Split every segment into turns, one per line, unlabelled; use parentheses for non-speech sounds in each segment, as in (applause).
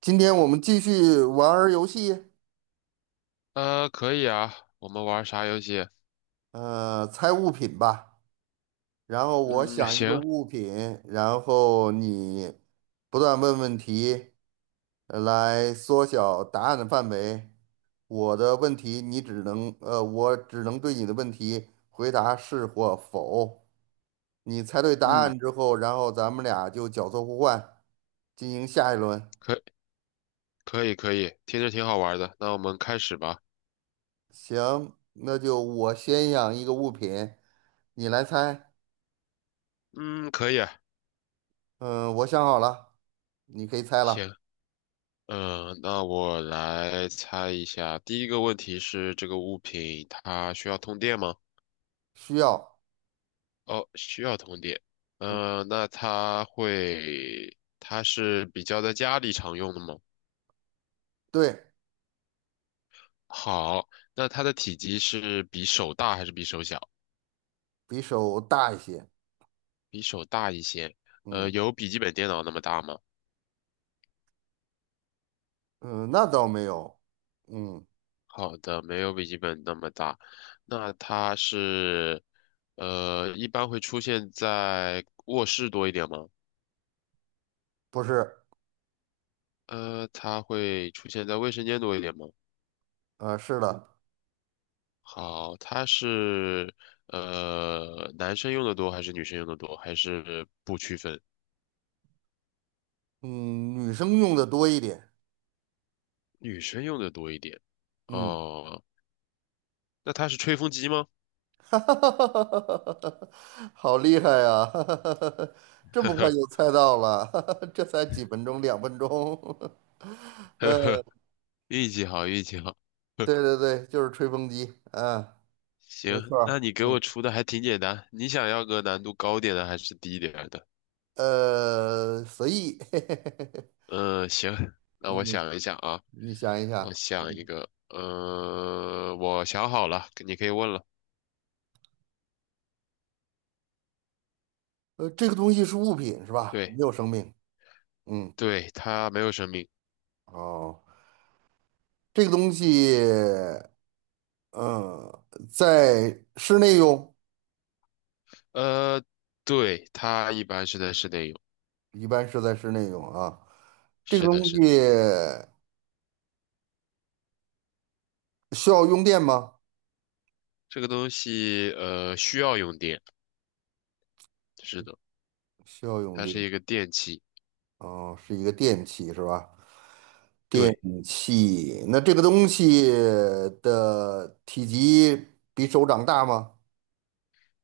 今天我们继续玩儿游戏，
可以啊，我们玩啥游戏？
猜物品吧。然后我
嗯，
想一个
行，
物品，然后你不断问问题，来缩小答案的范围。我的问题你只能，呃，我只能对你的问题回答是或否。你猜对答
嗯，
案之后，然后咱们俩就角色互换，进行下一轮。
可可以可以，听着挺好玩的，那我们开始吧。
行，那就我先想一个物品，你来猜。
嗯，可以啊，
嗯，我想好了，你可以猜了。
行，嗯，那我来猜一下，第一个问题是这个物品它需要通电吗？
需要，
哦，需要通电。
嗯，
嗯，那它会，它是比较在家里常用的吗？
对，
好，那它的体积是比手大还是比手小？
比手大一些。
比手大一些。
嗯
有笔记本电脑那么大吗？
嗯，那倒没有。嗯，
好的，没有笔记本那么大。那它是，一般会出现在卧室多一点吗？
不是，
它会出现在卫生间多一点吗？
是的，
好，它是，男生用的多还是女生用的多？还是不区分？
嗯，女生用的多一点。
女生用的多一点。
嗯，
哦，那它是吹风机吗？
(laughs) 哈哈哈哈哈哈，好厉害呀！(laughs) 哈哈哈哈，
(laughs)
这
呵
么快
呵，
就猜到了，(laughs) 哈哈，这才几分钟，两分钟。(laughs) 呃，
运气好，运气好。
对对对，就是吹风机。嗯，没
行，
错儿
那你给我出的还挺简单。你想要个难度高点的还是低一点儿的？
随意。(laughs)
嗯，行，那我
嗯。
想一想啊，
你想一
我
想，
想一个，我想好了，你可以问了。
这个东西是物品是吧？没
对，
有生命。嗯，
对，它没有生命。
哦，这个东西，嗯，在室内用，
呃，对，它一般是在室内用。
一般是在室内用啊。这个
是
东
的，是
西
的，
需要用电吗？
这个东西需要用电。是的，
需要用
它
电。
是一个电器。
哦，是一个电器是吧？电
对，
器。那这个东西的体积比手掌大吗？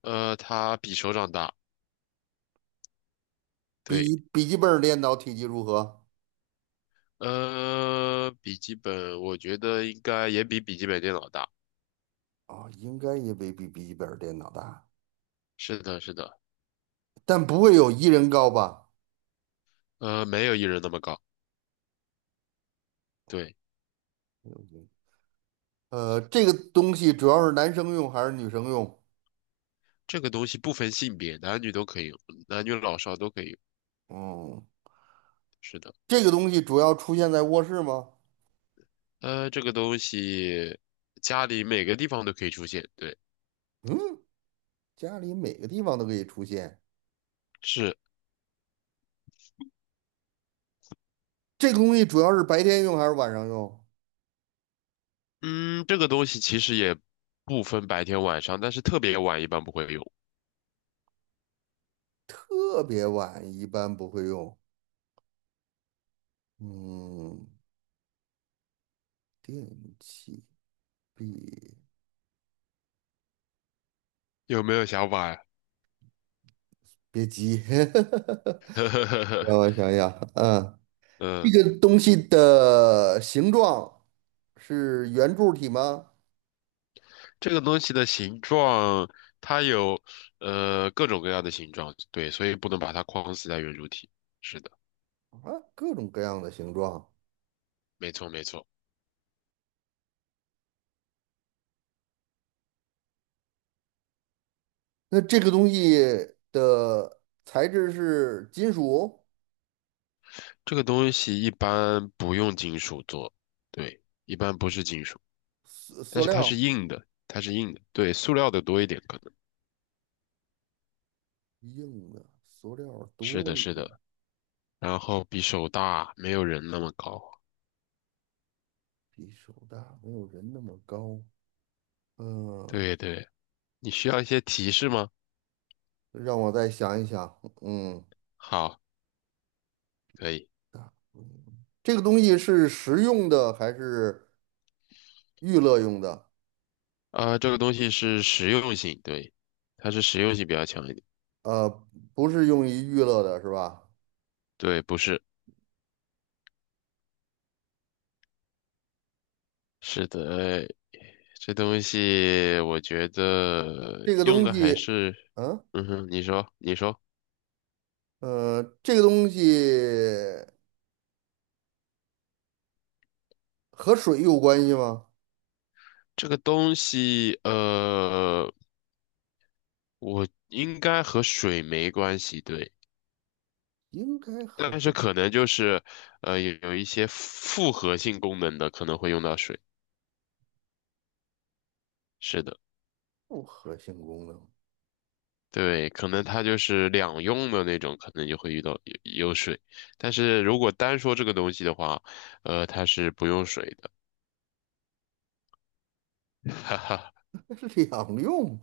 它比手掌大。对，
比笔记本儿电脑体积如何？
呃，笔记本我觉得应该也比笔记本电脑大。
哦，应该也没比笔记本儿电脑大。
是的，是的，
但不会有一人高吧？
没有一人那么高。对。
这个东西主要是男生用还是女生用？
这个东西不分性别，男女都可以用，男女老少都可以用。
嗯，
是的，
这个东西主要出现在卧室吗？
这个东西家里每个地方都可以出现。对，
嗯，家里每个地方都可以出现。
是，
这个东西主要是白天用还是晚上用？
嗯，这个东西其实也不分白天晚上，但是特别晚一般不会用。
特别晚一般不会用。嗯，电器别
有没有想法呀？
别急，(laughs) 让
(laughs)
我想想，这
嗯，
个东西的形状是圆柱体吗？
这个东西的形状，它有各种各样的形状，对，所以不能把它框死在圆柱体。是的，
啊，各种各样的形状。
没错没错，
那这个东西的材质是金属、
这个东西一般不用金属做，对，一般不是金属。
塑
但
塑
是它
料、
是硬的，它是硬的，对，塑料的多一点可能。
硬的，塑料
是
多
的，
一
是
点，
的，然后比手大，没有人那么高。
比手大，没有人那么高。嗯，
对对，你需要一些提示吗？
让我再想一想。嗯，
好，可以。
这个东西是食用的还是娱乐用的？
这个东西是实用性，对，它是实用性比较强一点。
呃，不是用于娱乐的，是吧？
对，不是，是的，这东西我觉得
这个
用
东
的还
西，
是，
嗯，
嗯哼，你说，你说，
呃，这个东西和水有关系吗？
这个东西，我应该和水没关系，对。
应该和
但是
水。
可能就是，呃，有一些复合性功能的可能会用到水。是的，
复合性功能，
对，可能它就是两用的那种，可能就会遇到有水。但是如果单说这个东西的话，它是不用水的。(laughs) 哈哈，
(laughs) 那是两用，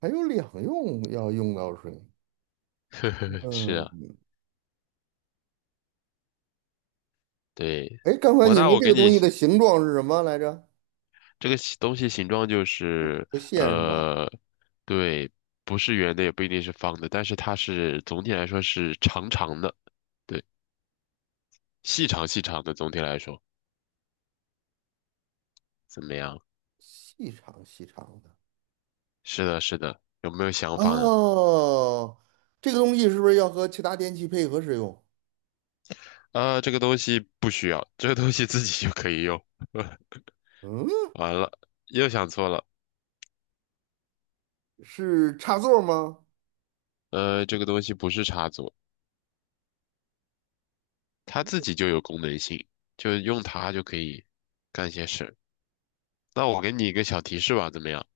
还有两用要用到水。
(laughs) 呵呵，是
嗯，
啊，对，
哎，刚才
我
你
大
说
我
这
给
个东
你
西的形状是什么来着？
这个东西形状就
不
是，
不线是吧？
呃，对，不是圆的，也不一定是方的，但是它是总体来说是长长的，对，细长细长的，总体来说。怎么样？
细长细长的。
是的，是的，有没有想法呢？
哦，这个东西是不是要和其他电器配合使用？
啊，这个东西不需要，这个东西自己就可以用。(laughs)
嗯，
完了，又想错了。
是插座吗？
这个东西不是插座，它自己就有功能性，就用它就可以干些事。那我给你一个小提示吧，怎么样？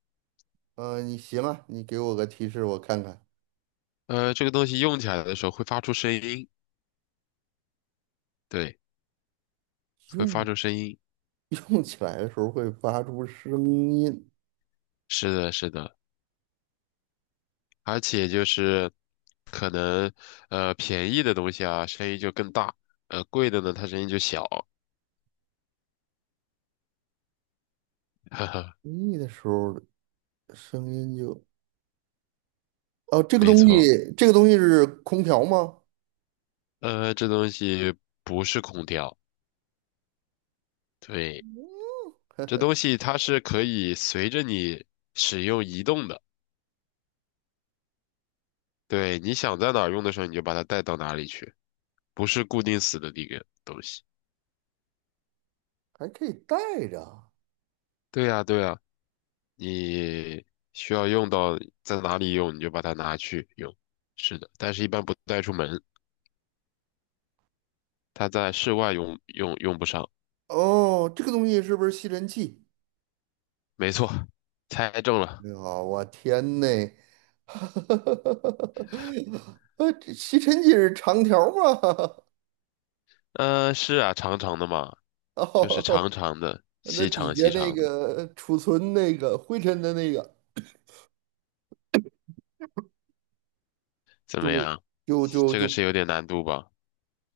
嗯、你行啊，你给我个提示，我看看。
这个东西用起来的时候会发出声音，对，会发
用
出声音。
用起来的时候会发出声音，
是的，是的，而且就是可能便宜的东西啊，声音就更大，贵的呢，它声音就小。(laughs)
用力的时候声音就哦，这个
没
东
错，
西，这个东西是空调吗？
这东西不是空调，对，这东西它是可以随着你使用移动的，对，你想在哪儿用的时候，你就把它带到哪里去，不是固定死的一个东西。
还可以带着啊。
对呀，对呀，你需要用到在哪里用，你就把它拿去用。是的，但是一般不带出门，它在室外用用不上。
哦，这个东西是不是吸尘器？
没错，猜中了。
哎呀，我天呐！(laughs) 这吸尘器是长条儿吗？
嗯、是啊，长长的嘛，
(laughs)
就是长
哦，
长的，
那
细
底
长
下
细
那
长的。
个储存那个灰尘的那个，
怎么样？
就就
这个
就，
是有点难度吧？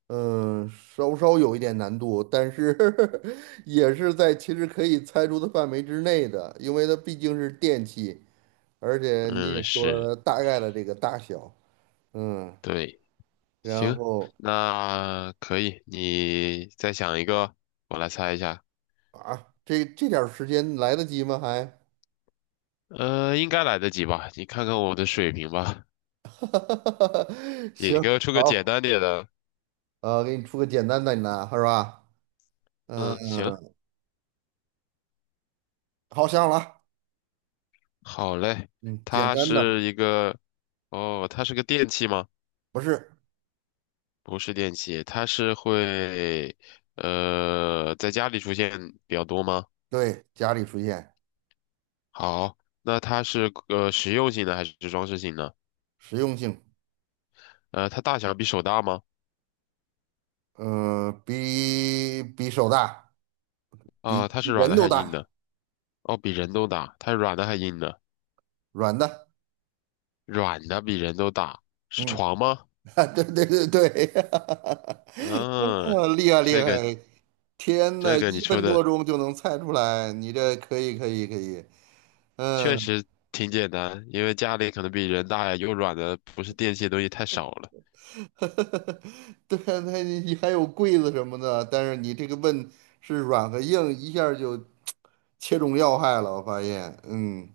嗯，稍稍有一点难度，但是 (laughs) 也是在其实可以猜出的范围之内的，因为它毕竟是电器。而且你
嗯，
也说
是，
了它大概的这个大小，嗯，
对，
然
行，
后
那可以，你再想一个，我来猜一下。
啊，这点儿时间来得及吗？还，
应该来得及吧？你看看我的水平吧。
(laughs) 行，
你给我出个简
好，
单点的。
给你出个简单的呢，是吧？嗯，
嗯，行，
好想好了，
好嘞。
嗯，简
它
单的
是一个，哦，它是个电器吗？
不是，
不是电器，它是会，在家里出现比较多吗？
对，家里出现
好，那它是实用性的还是装饰性的？
实用性，
它大小比手大吗？
嗯、比手大，比
它是软
人
的
都
还是硬
大，
的？哦，比人都大。它是软的还是硬的？
软的，
软的比人都大，是
嗯。
床吗？
(laughs) 啊，对对对对，(laughs)
嗯，
哦厉害厉
这个
害！天呐，
这个你
一
说
分多
的
钟就能猜出来，你这可以可以可以，
确
嗯，
实挺简单，因为家里可能比人大呀，又软的，不是电器的东西太少了。
(laughs) 对啊，那你还有柜子什么的，但是你这个问是软和硬，一下儿就切中要害了，我发现，嗯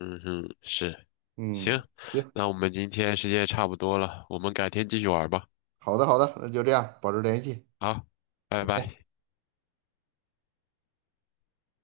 嗯哼，是。行，
嗯，行，
那我们今天时间也差不多了，我们改天继续玩吧。
好的好的，那就这样，保持联系，
好，拜
再
拜。
见。